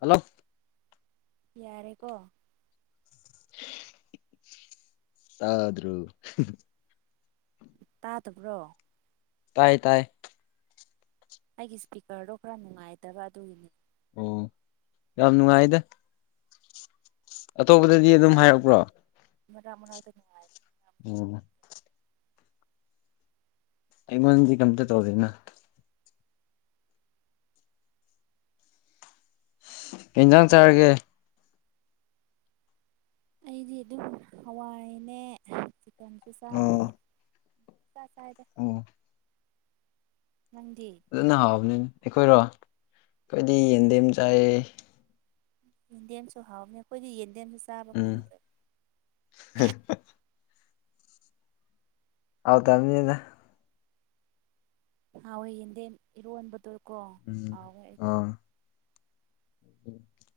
hello ꯌꯥꯔꯦꯀꯣ ꯇꯥꯗꯔꯣ [inaudible] ꯇꯥꯗꯕ꯭ꯔꯣ ꯇꯥꯏ ꯇꯥꯏ ꯑꯩꯒꯤ ꯏꯁꯄꯤꯀꯔꯗꯣ ꯈꯔ ꯅꯨꯡꯉꯥꯏꯇꯕ ꯑꯗꯨꯒꯤꯅꯤ ꯑꯣ ꯌꯥꯝ ꯌꯥꯝ ꯅꯨꯡꯉꯥꯏꯗ ꯑꯇꯣꯞꯄꯗꯗꯤ ꯑꯗꯨꯝ ꯍꯥꯏꯔꯛꯄ꯭ꯔꯣ ꯃꯗ ꯃꯣꯅꯥꯜꯗꯤ ꯉꯅꯨꯡꯉꯥꯏ ꯎꯝ ꯑꯩꯃꯣꯟꯗꯤ ꯀꯝꯇ ꯇꯧꯗꯅ ꯄꯤꯖꯥꯡ ꯆꯥꯔꯒ ꯑꯩꯗꯤ ꯑꯗꯨꯝ ꯍꯋꯥꯏꯅꯦ ꯆꯤꯛꯀꯟꯁꯨ ꯆꯥꯔꯦ ꯑꯣ ꯆꯁꯥꯏꯗ ꯑꯣ ꯑꯗꯨꯅ ꯍꯥꯎꯕꯅꯤꯅ ꯑꯩꯈꯣꯏꯔꯣ ꯑꯩꯈꯣꯏꯗꯤ ꯌꯦꯟꯗꯦꯝ ꯑꯃ ꯆꯥꯏ ꯌꯦꯟꯗꯦꯝꯁꯨ ꯍꯥꯎꯅꯤ ꯑꯩꯈꯣꯏꯗꯤ ꯌꯦꯟꯗꯦꯝꯁꯨ ꯆꯥꯕ ꯎꯝ ꯐꯪꯗ꯭ꯔꯦꯕ ꯑꯥꯎꯗꯅꯤꯅ ꯍꯥꯎ ꯍꯏ ꯌꯦꯟꯗꯦꯝ ꯏꯔꯣꯟꯕꯗꯀꯣ ꯎꯝ ꯍꯥꯎꯣꯏ ꯑꯩ ꯑꯥ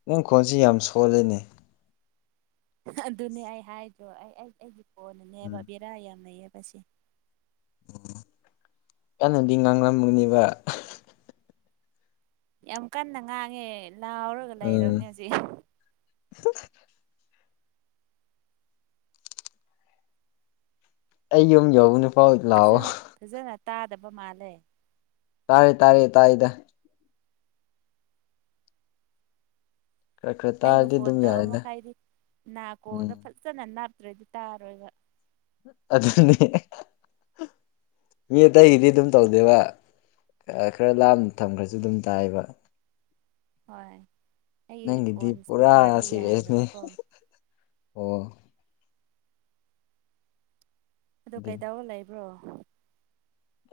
ꯅꯪ ꯈꯣꯟꯁꯤ ꯌꯥꯝ ꯁꯣꯜꯂꯤꯦꯅꯦ ꯑꯗꯨꯅꯦ ꯑꯩ ꯍꯥꯏꯗꯣ ꯑꯩ ꯑꯩ ꯑꯩꯒꯤ ꯎꯝ ꯀꯣꯟꯅꯅꯦꯕ ꯕꯦꯔꯥ ꯌꯥꯝꯅꯩꯌꯦꯕ ꯇꯁꯦ ꯀꯩꯅꯣꯗꯤ ꯉꯥꯡꯂꯝꯒꯨꯅꯦꯕ ꯌꯥꯝ ꯀꯟꯅ ꯉꯥꯡꯉꯦ ꯂꯥꯎꯔꯒ ꯎꯝ ꯂꯩꯔꯕꯅꯦ ꯍꯧꯖꯤꯛ [unintelligible] ꯑ ꯌ ꯑꯃ ꯌꯥꯎ ꯅ ꯐꯥꯎ ꯏꯗ ꯂꯑꯣ ꯐꯖꯅ ꯐꯖꯅ ꯇꯥꯗꯕ ꯃꯥꯜꯂꯦ ꯇꯥꯔꯦ ꯇꯥꯔꯦ ꯇꯥꯥꯏꯗ ꯈꯔ ꯈꯔ ꯑꯩꯕꯨ ꯇꯥꯔꯗꯤ ꯐꯣꯟ ꯑꯗꯨꯝ ꯇꯧꯔ ꯌꯥꯔꯦꯗ ꯃꯈꯥꯏꯗꯤ ꯎꯝ ꯅꯥꯀꯣꯡꯗ ꯐꯖꯅ ꯅꯥ ꯆꯠꯇ꯭ꯔꯗꯤ ꯇꯥꯔꯣꯏꯕ ꯑꯗꯨ ꯑꯗꯨꯁꯨꯅꯤ ꯃꯤ ꯑꯇꯩꯒꯤꯗꯤ ꯑꯗꯨꯝ ꯇꯧꯗꯦꯕ ꯈꯔ ꯂꯥꯞꯅ ꯊꯝꯈ꯭ꯔꯁꯨ ꯑꯗꯨꯝ ꯇꯥꯏꯕ ꯍꯣꯏ ꯑꯩꯒꯤ ꯅꯪꯒꯤꯤꯗꯤ ꯐꯣꯟ ꯄꯨꯥ ꯏꯁꯄꯤꯀꯔꯗꯣ ꯁꯤꯔꯤꯌꯁꯅꯤ ꯌꯥꯗ꯭ꯔꯕꯀꯣ ꯑꯣ ꯑꯗꯨ ꯑꯗꯨꯅꯤ ꯀꯩꯗꯧ ꯂꯩꯕ꯭ꯔꯣ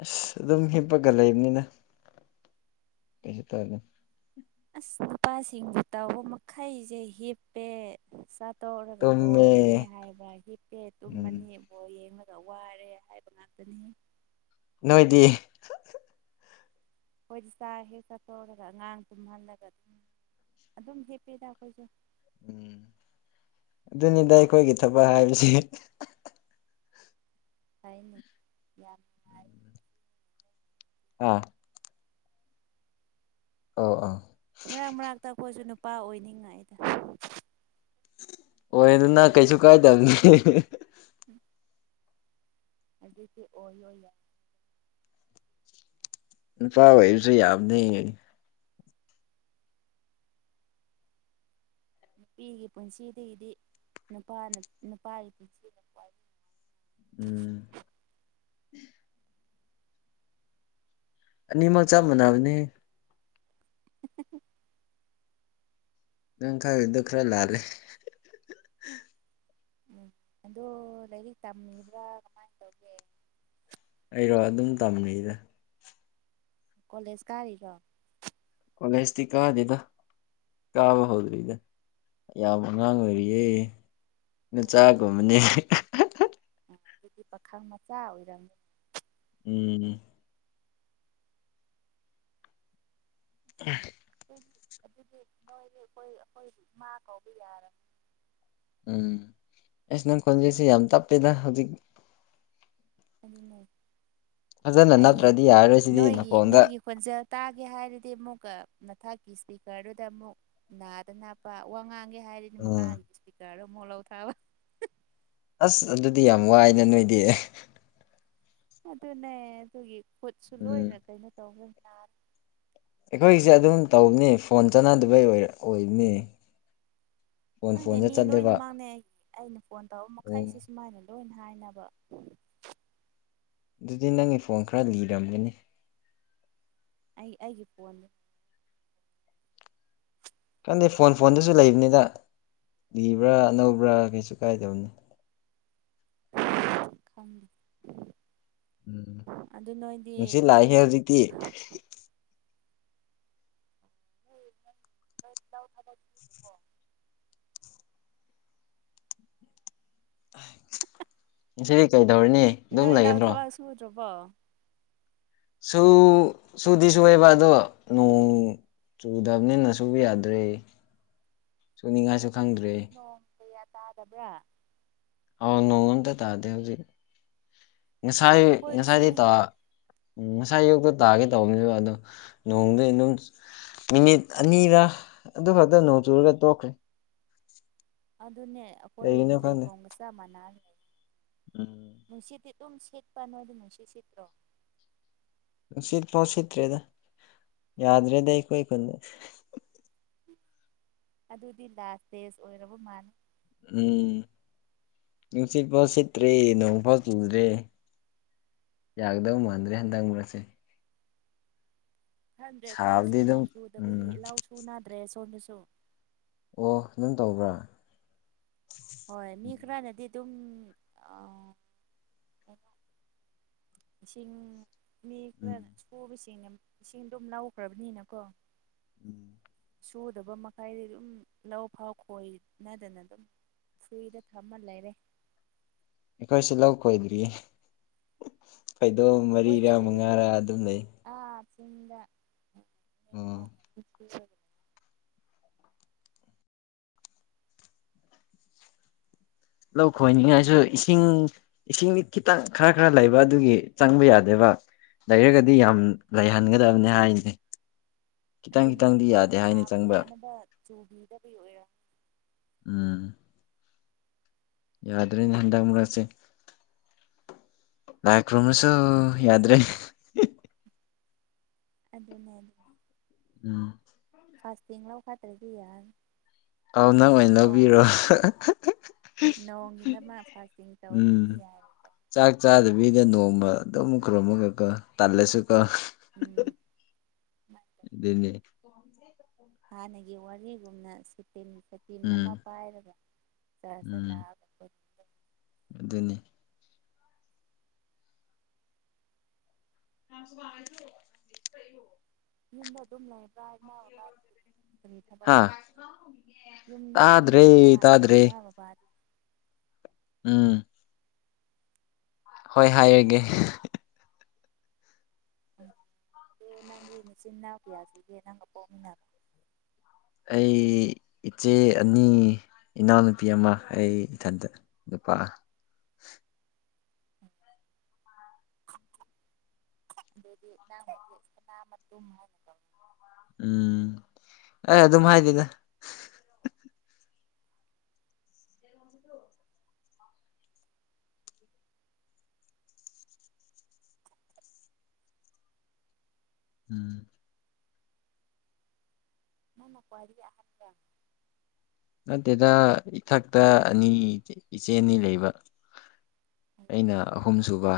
ꯑꯁ ꯑꯗꯨꯝ ꯍꯤꯞꯄꯒ ꯂꯩꯕꯅꯤꯅ ꯀꯩꯁꯨ ꯇꯧꯗ ꯑꯁ ꯅꯨꯄꯥꯁꯤꯡꯕꯨ ꯇꯥꯕ ꯃꯈꯩꯁꯦ ꯍꯤꯞꯄꯦ ꯇꯧꯔꯒ ꯇꯨꯝꯃꯦ ꯕꯣꯣꯔ ꯌꯦꯡꯉꯦ ꯍꯥꯏꯕ ꯍꯤꯞꯄꯦ ꯎꯝ ꯇꯨꯝꯃꯅꯤ ꯕꯣ ꯌꯦꯡꯕ ꯈ ꯋꯥꯔꯦ ꯍꯥꯏꯕ ꯉꯥꯛꯇꯅꯤ ꯅꯣꯏꯗꯤ ꯑꯩꯈꯣꯏꯗꯤ ꯆꯥꯛ ꯍꯦꯛ ꯆꯥꯊꯣꯛꯔꯒ ꯑꯉꯥꯡ ꯇꯨꯝꯍꯜꯂꯒ ꯑꯗꯨꯝ ꯑꯗꯨꯝ ꯍꯦꯞꯄꯦꯗ ꯑꯩꯈꯣꯏꯁꯨꯦ ꯎꯝ ꯑꯗꯨꯅꯤꯗ ꯑꯩꯈꯣꯏꯒꯤ ꯊꯕꯛ ꯍꯥꯏꯕꯁꯤ ꯇꯥꯏꯃꯤ ꯌꯥꯝꯥꯏ ꯑꯥ ꯑꯥꯎ ꯑꯥ ꯃꯔꯛ ꯃꯔꯥꯛꯛꯇꯛꯄꯁꯨ ꯅꯨꯄꯥ ꯑꯣꯏꯅꯤꯡꯉ ꯑꯩꯗ ꯑꯣꯏ ꯑꯗꯨꯅꯥ ꯀꯩꯁꯨ ꯀꯥꯏꯗ ꯑꯗꯨꯁ ꯑꯣꯏ ꯑꯣꯏꯅ ꯄꯏꯁꯨ ꯌꯥꯕ ꯅ ꯅꯨꯄꯤꯒꯤ ꯄꯨꯟꯁꯤꯗꯒꯤꯗꯤ ꯅꯨꯄꯥꯅ ꯅꯨꯄꯥꯒꯤ ꯄꯨꯟꯁꯤꯗ ꯄꯏ ꯎꯝ ꯑꯅꯤꯃꯛ ꯆꯞ ꯃꯥꯟꯅꯕꯅꯤ [unintelligible] ꯅꯪ ꯈꯥꯏ ꯗꯨ ꯈꯔ ꯂ ꯑꯂꯦ ꯎꯝ ꯑꯗꯣ ꯂꯥꯏꯔꯤꯛ ꯇꯝꯃꯤꯕ꯭ꯔꯥ ꯀꯃꯥꯏꯅ ꯇꯧꯒꯦ ꯑꯩꯔꯣ ꯑꯗꯨꯝ ꯇꯝꯃꯦꯗ ꯀꯣꯂꯦꯖ ꯀꯥꯔꯤꯒꯣ ꯍꯁꯇꯤ ꯀꯗꯗ ꯀꯥꯕ ꯍꯧꯗ꯭ꯔꯤꯗ ꯌꯥꯝꯌꯥꯝꯕ ꯑꯉꯥꯡ ꯑꯣꯏꯔꯤꯌꯦꯦ ꯑꯥ ꯃꯆꯥꯥꯛ ꯨꯨꯝꯅꯤ ꯑꯗꯒꯤ ꯄꯥꯈꯪ ꯃꯆꯥ ꯑꯣꯏꯔꯝꯃꯤ ꯎꯝ ꯑ ꯑꯩꯈꯣꯏꯗꯤ ꯑꯗꯨꯗꯤ ꯅꯣꯏꯗꯤ ꯑꯩꯈꯣꯏ ꯑꯩꯈꯣꯏ ꯏꯃꯥ ꯀꯧꯕ ꯌꯥꯔꯅꯤ ꯎꯝ ꯑꯦꯁꯅ ꯈꯣꯟꯖꯦꯁꯤ ꯌꯥꯝ ꯇꯞꯄꯦꯗ ꯍꯧꯖꯤꯛ ꯑꯗꯨ ꯐꯖꯅ ꯑꯩꯅ ꯅꯞꯇ꯭ꯔꯗꯤ ꯌꯥꯔꯔꯣꯏ ꯁꯤꯗꯤ ꯅꯣꯏꯒꯤ ꯅꯀꯣꯟꯗ ꯅꯣꯏꯒꯤ ꯈꯣꯟꯖꯦꯜ ꯇꯥꯒꯦ ꯍꯥꯏꯔꯗꯤ ꯑꯃꯨꯛꯀ ꯃꯊꯛꯀꯤ ꯏꯁꯄꯤꯀꯔꯗꯨꯗ ꯑꯃꯨꯛ ꯅꯥꯗꯅ ꯄ ꯋꯥ ꯉꯥꯡꯒꯦ ꯍꯥꯏꯔꯤꯅꯤ ꯃꯈꯥꯒꯤ ꯏꯁꯄꯤꯀꯔ ꯃꯣꯂꯧ ꯊꯕ ꯑꯁ ꯑꯗꯨꯗꯤ ꯌꯥꯝ ꯋꯥꯏꯅꯦ ꯅꯣꯏꯗꯤ ꯑꯦ ꯑꯗꯨꯅꯦ ꯑꯗꯨꯒꯤ ꯈꯨꯠꯁꯨ ꯎꯝ ꯂꯣꯏꯅ ꯀꯩꯅꯣ ꯇꯧꯒꯅꯤ ꯑꯩꯈꯣꯏꯁꯦ ꯑꯗꯨꯝ ꯇꯧꯅꯤ ꯐꯣꯟ ꯆꯥꯟꯅꯗꯕꯩ ꯑꯣꯏ ꯑꯣꯏꯕꯅꯤ ꯐꯣꯟ ꯈꯪꯗꯦ ꯐꯣꯟꯗ ꯃꯤ ꯆꯠꯂꯦꯕ ꯂꯣꯏꯅꯃꯛꯅꯦ ꯑꯩꯅ ꯐꯣꯟ ꯇꯧꯔ ꯑꯣ ꯃꯈꯩꯁꯦ ꯁꯨꯃꯥꯏꯅ ꯂꯣꯏ ꯍꯥꯏꯅꯕ ꯑꯗꯨꯗꯤ ꯅꯪꯒꯤ ꯐꯣꯟ ꯈꯔ ꯂꯤꯔꯝꯒꯅꯤ ꯑꯩ ꯑꯩꯒꯤ ꯄꯅꯤ ꯈꯪꯗꯦ ꯐꯣꯟ ꯐꯣꯟꯗꯨꯁꯨ ꯂꯩꯕꯅꯤꯗ ꯂꯤꯕ꯭ꯔꯥ ꯑꯅꯧꯕ꯭ꯔꯥ ꯀꯩꯁꯨ ꯀꯥꯏꯗꯕꯅꯤ ꯈꯪ ꯎꯝ ꯅꯨꯡꯁꯤꯠ ꯂꯥꯛꯏꯍꯦ ꯍꯧꯖꯤꯛꯇꯤ ꯎ ꯊꯣ ꯉꯗꯤ ꯀꯩꯗꯧꯔꯤꯅꯤ ꯑꯗꯨꯝ ꯂꯩꯒꯗ꯭ꯔꯣ ꯕ ꯁꯨ ꯁꯨꯗꯤꯁꯨꯨ ꯑꯣꯏꯕ ꯑꯗꯨꯣ ꯅꯣꯡ ꯆꯨꯗꯕꯅꯤꯅ ꯁꯨꯕ ꯌꯥꯗ꯭ꯔꯦ ꯁꯨꯅꯤꯡꯉꯥꯏꯁꯨ ꯈꯪꯗ꯭ꯔꯦ ꯑꯗꯨꯁꯨ ꯅꯣꯡ ꯀꯌꯥ ꯇꯥꯗꯕ꯭ꯔꯥ ꯑꯥꯎ ꯅꯣꯡ ꯑꯃꯇ ꯇꯥꯗꯦ ꯍꯧꯖꯤꯛ ꯉꯁꯥꯏ ꯉꯁꯥꯏꯗꯤ ꯑꯩꯈꯣꯏꯗꯁꯨꯅꯤ ꯇꯥ ꯎꯝ ꯉꯁꯥꯏ ꯌꯣꯛꯛꯇ ꯇꯥꯒꯦ ꯇꯧꯕꯅꯤꯅꯦꯕ ꯑꯗꯣ ꯅꯣꯡꯗꯤ ꯑꯗꯨꯝ ꯃꯤꯅꯤꯠ ꯑꯅꯤꯔꯥ ꯑꯗꯨ ꯈꯛꯇ ꯅꯣꯡ ꯆꯨꯔꯒ ꯇꯣꯛꯈ꯭ꯔꯦ ꯑꯗꯨꯅꯦ ꯀꯩꯒꯤꯅꯣ ꯑꯩꯈꯣꯏꯒꯤ ꯈꯪꯗꯦ ꯂꯩꯐꯝꯒ ꯆꯞ ꯃꯥꯟꯅꯦ ꯎꯝ ꯅꯨꯡꯁꯤꯠꯗꯤ ꯑꯗꯨꯝ ꯁꯤꯠꯄ ꯅꯣꯏꯗꯤ ꯅꯨꯡꯁꯤꯠ ꯁꯤꯠꯇ꯭ꯔꯣ ꯅꯨꯡꯁꯤꯠ ꯐꯥꯎ ꯁꯤꯠꯇ꯭ꯔꯦꯗ ꯌꯥꯗ꯭ꯔꯦꯗꯤ ꯑꯩꯈꯣꯏ ꯈꯨꯨꯟꯗ ꯑꯗꯨꯗꯤ ꯂꯥꯁ ꯗꯦꯖ ꯑꯣꯏꯔꯕ ꯃꯥꯜꯂꯦ ꯎꯝ ꯅꯨꯡꯁꯤꯠ ꯐꯥꯎ ꯁꯤꯠꯇ꯭ꯔꯦ ꯅꯣꯡꯐꯥ ꯆꯨꯗ꯭ꯔꯦ ꯌꯥꯒꯗꯧ ꯃꯥꯟꯗ꯭ꯔꯦ ꯍꯟꯗꯪ ꯃꯨꯔꯁꯦ ꯈꯟꯗ꯭ꯔꯦ ꯑꯩꯈꯣꯏꯗꯁꯨ ꯁꯥꯕꯗꯤ ꯑꯗꯨꯝ ꯅꯣꯡ ꯆꯨꯗꯕꯒꯤ ꯎꯝ ꯏꯂꯥꯎꯁꯨꯨ ꯅꯥꯗ꯭ꯔꯦ ꯁꯣꯝꯗꯁꯨ ꯑꯣ ꯑꯗꯨꯝ ꯇꯧꯕ꯭ꯔꯥ ꯍꯣꯏ ꯃꯤ ꯎꯝ ꯈꯔꯅꯗꯤ ꯑꯗꯨꯝ ꯁꯤꯡ ꯎꯝ ꯁꯣ ꯏꯁꯤꯡꯗꯣ ꯑꯗꯨꯝ ꯂꯥꯎꯈ꯭ꯔꯕꯅꯤꯅꯀꯣ ꯎꯝ ꯁꯨꯗꯕ ꯃꯈꯩꯗꯤ ꯑꯗꯨꯝ ꯂꯧ ꯐꯥꯎ ꯈꯣꯏꯅꯗꯅ ꯑꯗꯨꯝ ꯁꯨꯏꯗ ꯊꯝꯃꯜ ꯂꯩꯔꯦ ꯑꯩꯈꯣꯏꯁꯨ ꯂꯧ ꯈꯣꯏꯗ꯭ꯔꯤ ꯈꯩꯗꯣꯝ ꯃꯔꯤꯔꯥ ꯑꯩꯈꯣꯏꯗꯤ ꯃꯉꯥꯔꯥ ꯑꯗꯨꯝ ꯂꯩ ꯑꯣ ꯆꯣ ꯂꯧ ꯈꯣꯏꯅꯤꯡꯉꯥꯏꯁꯨ ꯏꯁꯤꯡ ꯏꯁꯤꯡꯗꯤ ꯈꯤꯇꯪ ꯈꯔ ꯈꯔ ꯂꯩꯕ ꯑꯗꯨꯒꯤ ꯆꯪꯕ ꯌꯥꯗꯦꯕ ꯂꯩꯔꯒꯗꯤ ꯌꯥꯝ ꯂꯩꯍꯟꯒꯗꯕꯅꯤ ꯍꯥꯏꯅꯤ ꯈꯤꯇꯪ ꯑꯗꯨ ꯈꯤꯇꯪꯗꯤ ꯅꯗ ꯌꯥꯗꯦ ꯍꯥꯏꯅ ꯊꯥꯕ ꯆꯪꯕ ꯌꯥꯅꯅꯕ ꯆꯨꯕꯤꯗꯕ ꯑꯣꯏꯔ ꯎꯝ ꯌꯥꯗ꯭ꯔꯦꯅꯦ ꯍꯟꯗꯛ ꯃꯨꯔꯛꯁꯦ ꯏꯛ ꯔꯣꯃꯁꯨꯣ ꯌꯥꯗ꯭ꯔꯦ ꯑꯗꯨꯅ ꯑꯗꯨ ꯎꯝ ꯐꯥꯁꯇꯤꯡꯂꯥꯎ ꯐꯗ꯭ꯔꯦꯒꯌꯥ ꯑꯥꯎ ꯅꯪ ꯑꯣꯏꯅ ꯂꯧꯕꯤꯔꯣ ꯅꯣꯡꯒꯤ ꯅꯃꯛ ꯐꯥꯁꯇꯤꯡ ꯇꯧꯕꯗꯨꯗꯤ ꯎꯝ ꯌꯥꯔꯣꯏꯗ ꯑꯗꯨꯃꯨꯈ꯭ꯔꯣꯃꯨ ꯀꯀ ꯇꯜꯂꯦꯁꯨ ꯀ ꯎꯝ ꯑꯗꯨꯅꯦ ꯍꯥꯟꯅꯒꯤ ꯋꯥꯔꯤꯒꯨꯝꯅ ꯁꯤꯠ ꯇꯤꯟ ꯇꯤꯟ ꯑꯃ ꯎꯝ ꯄꯥꯏꯔꯒ ꯆ ꯎꯝ ꯂꯥꯛꯑꯒꯈ ꯑꯗꯨꯅꯤ ꯊꯝꯁꯨꯃ ꯌꯨꯝꯗ ꯑꯗꯨꯝ ꯂꯩꯕ꯭ꯔꯥ ꯏꯃꯥ ꯕꯕꯥ ꯀꯔꯤ ꯍꯥ ꯊꯕꯛꯁꯨ ꯌꯨꯝꯗ ꯑꯗꯨꯝ ꯇꯥꯗ꯭ꯔꯦ ꯂꯩꯕ ꯏꯃꯥ ꯇꯥꯗ꯭ꯔꯦ ꯕꯕꯥꯗꯤ ꯎꯝ ꯍꯣꯏ ꯍꯥꯏꯌꯒꯦ ꯎꯝ ꯑꯗꯨꯗ ꯅꯪꯒꯤ ꯃꯆꯤꯟ ꯏꯅꯥꯎ ꯀꯌꯥꯁꯤꯒ ꯅꯪꯒ ꯄꯣꯛꯃꯤꯟꯅꯕ ꯑꯩ ꯏꯆꯦ ꯑꯅꯤ ꯏꯅꯥꯎꯅꯨꯄꯤ ꯑꯃ ꯑꯩ ꯏꯊꯟꯇ ꯄꯥ ꯗꯤꯦ ꯎꯝ ꯑꯩ ꯑꯗꯨꯝ ꯍꯥꯏꯗꯤꯦꯗ ꯎꯝ ꯃ ꯃ ꯄꯣꯏꯔꯤ ꯍꯥꯞꯇ ꯗꯗ ꯏꯊꯛꯇ ꯑꯅꯤ ꯏꯆꯦ ꯑꯅꯤ ꯂꯩꯕ ꯑꯩꯅ ꯑꯍꯨꯝ ꯁꯨꯕ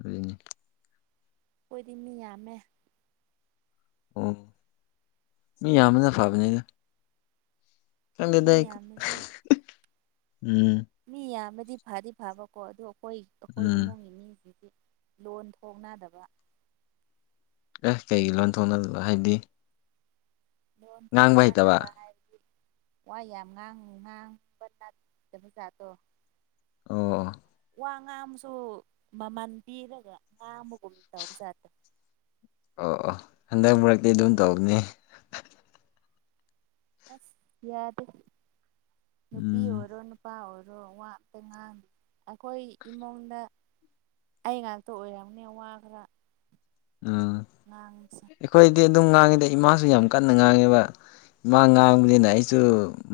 ꯑꯗꯨꯅꯤ ꯑꯣꯏꯈꯣꯏꯗꯤ ꯃꯤ ꯌꯥꯝꯃꯦ ꯑꯣ ꯃꯤ ꯌꯥꯝꯕꯅ ꯐꯕꯅꯦꯗ ꯃꯤ ꯀꯗꯗ ꯍꯥꯏꯣ ꯌꯥꯝꯕꯁꯦ ꯎꯝ ꯃꯤ ꯌꯥꯝꯕꯗꯤ ꯐꯗꯤ ꯐꯥꯕꯀꯣ ꯑꯗꯨ ꯑꯩꯈꯣꯏ ꯑꯩꯈꯣꯏ ꯎꯝ ꯏꯃꯨꯡꯒꯤ ꯃꯤ ꯑꯗꯒꯤ ꯂꯣꯟ ꯊꯣꯡꯅꯗꯕ ꯑꯦꯁ ꯀꯩꯒꯤ ꯂꯣꯟꯊꯣꯛꯅꯗꯕ ꯍꯥꯏꯗꯤ ꯂꯣꯟ ꯉꯥꯡꯕ ꯆ ꯍꯩꯇꯕ ꯗꯕꯥ ꯍꯥꯏ ꯍꯥꯏ ꯋꯥ ꯌꯥꯝ ꯉꯥꯡ ꯉꯥꯡꯕ ꯠꯇꯕꯖꯥꯗꯣ ꯑꯣ ꯋꯥ ꯉꯥ ꯑꯃꯁꯨ ꯃꯃꯜ ꯄꯤꯔꯒ ꯉꯥ ꯑꯃꯒꯨꯝ ꯇꯧꯖꯥꯗ꯭ꯔ ꯑꯣ ꯑꯣ ꯍꯟꯗꯛ ꯃꯔꯛꯇꯤ ꯑꯗꯨꯝ ꯇꯧꯕꯅꯤ ꯑꯁ ꯌꯥꯗ ꯅꯨꯄꯤ ꯎꯝ ꯑꯣꯏꯔꯣ ꯅꯨꯄꯥꯔ ꯑꯣ ꯋꯥꯄꯉꯥꯡ ꯑꯩꯈꯣꯏ ꯏꯃꯨꯡꯗ ꯑꯩ ꯉꯥꯛꯇ ꯑꯣꯏꯔꯝꯅꯦ ꯋꯥ ꯈꯔ ꯎꯝ ꯉꯥꯡꯕꯁꯦ ꯑꯩꯈꯣꯏꯗꯤ ꯑꯗꯨꯝ ꯉꯥꯡꯉꯤꯗ ꯏꯃꯥꯁꯨ ꯌꯥꯝ ꯀꯟꯅ ꯉꯥꯡꯉꯦꯕ ꯏꯃ ꯉꯥꯡꯕꯅꯤꯅ ꯑꯩꯁꯨ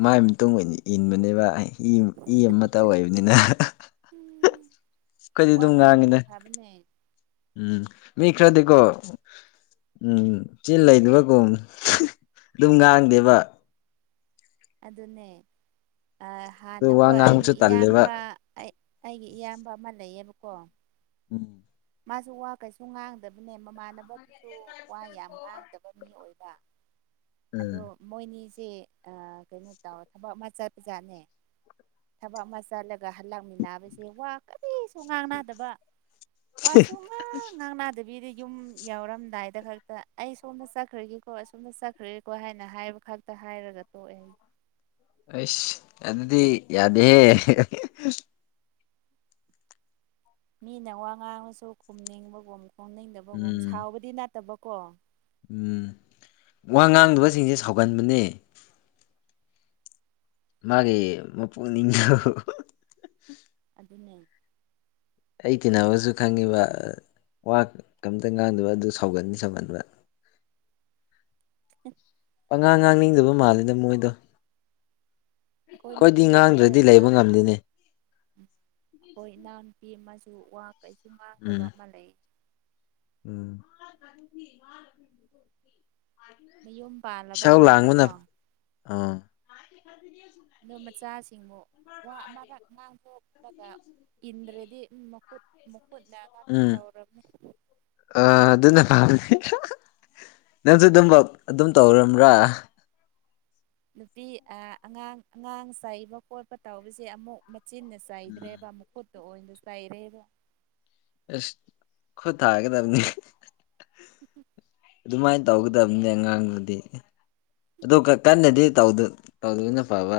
ꯃꯥꯏ ꯃꯇꯨꯡ ꯑꯣꯏꯅ ꯏꯟꯕꯅꯦꯕ ꯑꯩ ꯏ ꯑꯃ ꯇ ꯑꯣꯏꯕꯅꯤꯅ ꯑꯩꯈꯣꯏꯗꯤ ꯋꯥ ꯑꯗꯨꯝ ꯉꯥꯡ ꯑꯃꯅ ꯉꯥꯡꯉꯤꯗ ꯐꯕꯅꯦ ꯎꯝ ꯃꯤ ꯏ ꯈꯥ ꯗꯣ ꯎꯝ ꯆꯤꯟ ꯂꯩꯗꯕꯒꯨꯝ ꯑꯗꯨꯝ ꯉꯥꯡꯗꯦꯕ ꯑꯗꯨꯅꯦ ꯑꯗꯨ ꯋꯥ ꯍꯥꯟꯅꯀꯣ ꯑꯩꯒꯤ ꯉꯥꯡꯕꯁꯨ ꯇꯜꯂꯦꯕ ꯏꯌꯥꯝꯕ ꯑꯩ ꯑꯩꯒꯤ ꯏꯌꯥꯝꯕ ꯑꯃ ꯂꯩꯌꯦꯕꯀꯣ ꯎꯝ ꯃꯥꯁꯨ ꯋꯥ ꯀꯩꯁꯨ ꯉꯥꯡꯗꯕꯅꯦ ꯃꯃꯥꯟꯅꯕꯗꯨꯁꯨ ꯋꯥ ꯌꯥꯝ ꯉꯥꯡꯗꯕ ꯃꯤ ꯑꯣꯏꯕ ꯑꯗꯣ ꯃꯣꯏꯅꯤꯁꯦ ꯀꯩꯅꯣ ꯇꯧ ꯊꯕꯛ ꯑꯃ ꯆꯠꯄꯖꯥꯠꯅꯦ ꯊꯕꯥꯛ ꯃꯁꯜꯂꯒ ꯍꯜꯂꯛꯃꯤꯟꯅꯕꯁꯦ ꯋꯥ ꯀꯁꯨ ꯉꯥꯡ ꯅꯥꯗꯕ ꯋꯥꯁꯨ ꯉꯥꯡ ꯉꯥꯡꯗꯕ ꯕꯤꯗꯤ ꯌꯨꯝ ꯌꯥꯎꯔꯝꯗꯥꯏꯗ ꯈꯛꯇ ꯑꯩ ꯁꯣꯝꯗ ꯆꯠꯈ꯭ꯔꯒꯦꯀꯣ ꯑꯁꯣꯝꯗ ꯆꯠꯈ꯭ꯔꯒꯦꯀꯣ ꯍꯥꯏꯅ ꯍꯥꯏꯕ ꯈꯛꯇ ꯍꯥꯏꯔꯒ ꯇꯣꯛꯑꯦ ꯑꯁ ꯑꯗꯨꯗꯤ ꯌꯥꯗꯦ ꯃꯤꯅ ꯋꯥ ꯉꯥꯡꯉꯁꯨ ꯈꯨꯝꯅꯤꯡꯕꯒꯨꯝ ꯈꯣꯡꯅꯤꯡꯗꯕꯒꯨꯝ ꯎꯝ ꯁꯥꯎꯕꯗꯤ ꯅꯠꯇꯕꯀꯣ ꯎꯝ ꯋꯥ ꯉꯥꯡꯗꯕꯁꯤꯡꯁꯦ ꯁꯥꯎꯒꯟꯕꯅꯦ ꯃꯥꯒꯤ ꯃꯄꯨ ꯅꯤꯡꯊꯧ ꯅ ꯑꯩ ꯇꯤꯟꯅꯕꯁꯨ ꯈꯪꯉꯤꯕ ꯋꯥ ꯀꯝꯇ ꯉꯥꯡꯗꯕ ꯑꯗꯨ ꯁꯥꯎꯒꯅꯤ ꯁꯝꯍꯟꯕ ꯎ ꯄꯉꯥꯡ ꯉꯥꯡꯅꯤꯡꯗꯕ ꯃꯥꯜꯂꯤꯗ ꯃꯣꯏꯗꯣ ꯑꯩꯈꯣꯏ ꯑꯩꯈꯣꯏꯗꯤ ꯅꯨꯄꯤ ꯑꯩꯈꯣꯏ ꯉꯥꯡꯗ꯭ꯔꯗꯤ ꯂꯩꯕ ꯑꯉꯥꯡ ꯉꯝꯗꯦꯅꯦ ꯑꯩꯈꯣꯏ ꯏꯅꯥꯎꯅꯨꯄꯤ ꯑꯃ ꯑꯗꯨ ꯋꯥ ꯀꯩꯁꯨ ꯉꯥꯡꯗꯕ ꯑꯃ ꯂꯩ ꯎꯝ ꯃꯌꯨꯝ ꯄꯥꯜꯂꯕ ꯏꯁꯧ ꯃꯥꯅꯀꯣ ꯂꯥꯡꯕꯅ ꯑꯥ ꯑꯗꯨ ꯃꯆꯥꯁꯤꯡꯕꯨ ꯋꯥ ꯃꯔꯛ ꯉꯥꯡꯊꯣꯛꯂꯒ ꯏꯟꯗꯤ ꯎꯝ ꯑ ꯑꯗꯨ ꯑꯗꯨꯅ ꯐ ꯅꯪꯁꯨ ꯑꯗꯨꯝ ꯑꯗꯨꯝ ꯇꯧꯔꯕ꯭ꯔꯥ ꯅꯨꯄꯤ ꯑꯉꯥꯡ ꯑꯉꯥꯡ ꯆꯩꯕ ꯈꯣꯠꯄ ꯇꯧꯕꯁꯦ ꯑꯃꯨꯛ ꯆꯤꯟꯅ ꯎꯝ ꯆꯥꯏꯗ꯭ꯔꯦꯕ ꯃꯈꯨꯠꯇ ꯑꯣꯏꯅ ꯆꯥꯏꯔꯦꯕ ꯑꯁ ꯈꯨꯠ ꯊꯥꯒꯗꯕꯅꯤ ꯎꯝꯝ ꯑꯗꯨꯃꯥꯏꯅ ꯇꯧꯒꯗꯕꯅꯦ ꯑꯉꯥꯡꯗꯨꯗꯤ ꯑꯗꯨ ꯀꯟꯅꯗꯤ ꯇꯧꯗꯣꯏꯅ ꯐꯕ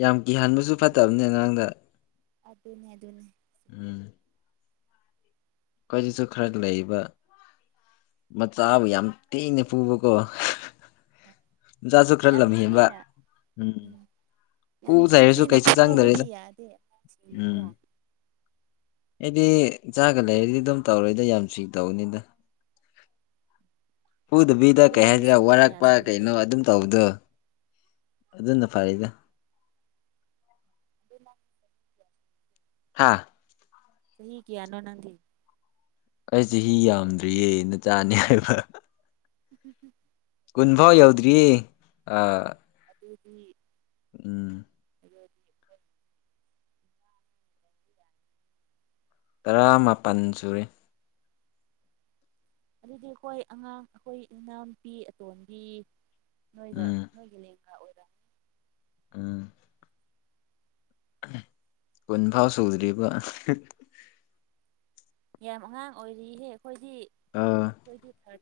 ꯌꯥꯝ ꯀꯤꯍꯟꯕꯁꯨ ꯐꯠꯇꯕꯅꯦ ꯑꯉꯥꯡꯗ ꯑꯗꯨꯅꯦ ꯑꯗꯨꯅꯦ ꯎꯝ ꯑꯩꯈꯣꯏꯖꯤꯁꯨ ꯈꯔ ꯂꯩꯕ ꯃꯆꯥꯕꯨ ꯌꯥꯝ ꯍꯣꯏ ꯊꯤꯅ ꯄꯨꯕꯀꯣ ꯍꯣꯏ ꯆꯥꯖ ꯌꯥꯝ ꯈ꯭ꯔꯂꯝꯍꯕ ꯊꯤꯅ ꯎꯝ ꯌꯥꯝ ꯊꯤ ꯄꯨꯊꯔꯁꯨ ꯊꯤꯅ ꯀꯩꯁꯨ ꯆꯪꯗꯔꯦꯗ ꯐꯨꯕꯗꯤ ꯌꯥꯗꯦ ꯑꯉꯥꯡꯁꯤꯡꯕꯨꯀꯣ ꯎꯝ ꯑꯩꯗꯤ ꯆꯥꯒ ꯂꯩꯔꯗꯤ ꯑꯗꯨꯝ ꯇꯧꯔꯣꯏꯗ ꯌꯥꯝ ꯆꯤ ꯇꯧꯕꯅꯤꯗ ꯄꯨꯗꯕꯤꯗ ꯑꯗꯨ ꯀꯩ ꯅꯪꯗꯤ ꯍꯥꯏꯁꯤꯔꯥ ꯆꯍꯤ ꯀꯌꯥ ꯋꯥꯔꯛꯄ ꯁꯨꯔꯒꯦ ꯀꯩꯅꯣ ꯑꯗꯨꯝ ꯇꯧꯕꯗꯣ ꯑꯗꯨꯅ ꯐꯔꯤꯗ ꯑꯗꯨ ꯍꯥꯥ ꯁꯍꯤ ꯀꯌꯥꯅꯣ ꯅꯗꯤ ꯑꯩ ꯆꯍꯤ ꯌꯥꯝꯗ꯭ꯔꯤꯌꯦ ꯅ ꯆꯥꯅꯤ ꯍꯥꯏꯕ ꯎꯝ ꯀꯨꯟꯐꯥꯎ ꯌꯧꯗ꯭ꯔꯤꯌꯦ ꯗꯤ ꯎꯝ [unintelligible] ꯇꯔꯥꯃꯥꯄꯜ ꯁꯨꯔꯦ ꯑꯗꯨꯗꯤ ꯑꯩꯈꯣꯏ ꯑꯉꯥꯡ ꯑꯩꯈꯣꯏ ꯏꯅꯥꯎ ꯅꯨꯨꯄꯤ ꯑꯇꯣꯟꯕꯤ ꯅꯣꯏꯒ ꯎꯝ ꯅꯣꯏꯒꯦꯅꯤ ꯎꯝ ꯀꯨꯟ ꯐꯥꯎ ꯁꯨꯗ꯭ꯔꯤꯕ ꯌꯥꯝ ꯑꯉꯥꯡ ꯑꯣꯏꯔꯤꯍꯦ ꯑꯩꯈꯣꯏꯗꯤ ꯑꯥ ꯑꯩꯈꯣꯏꯗꯤ ꯊꯔ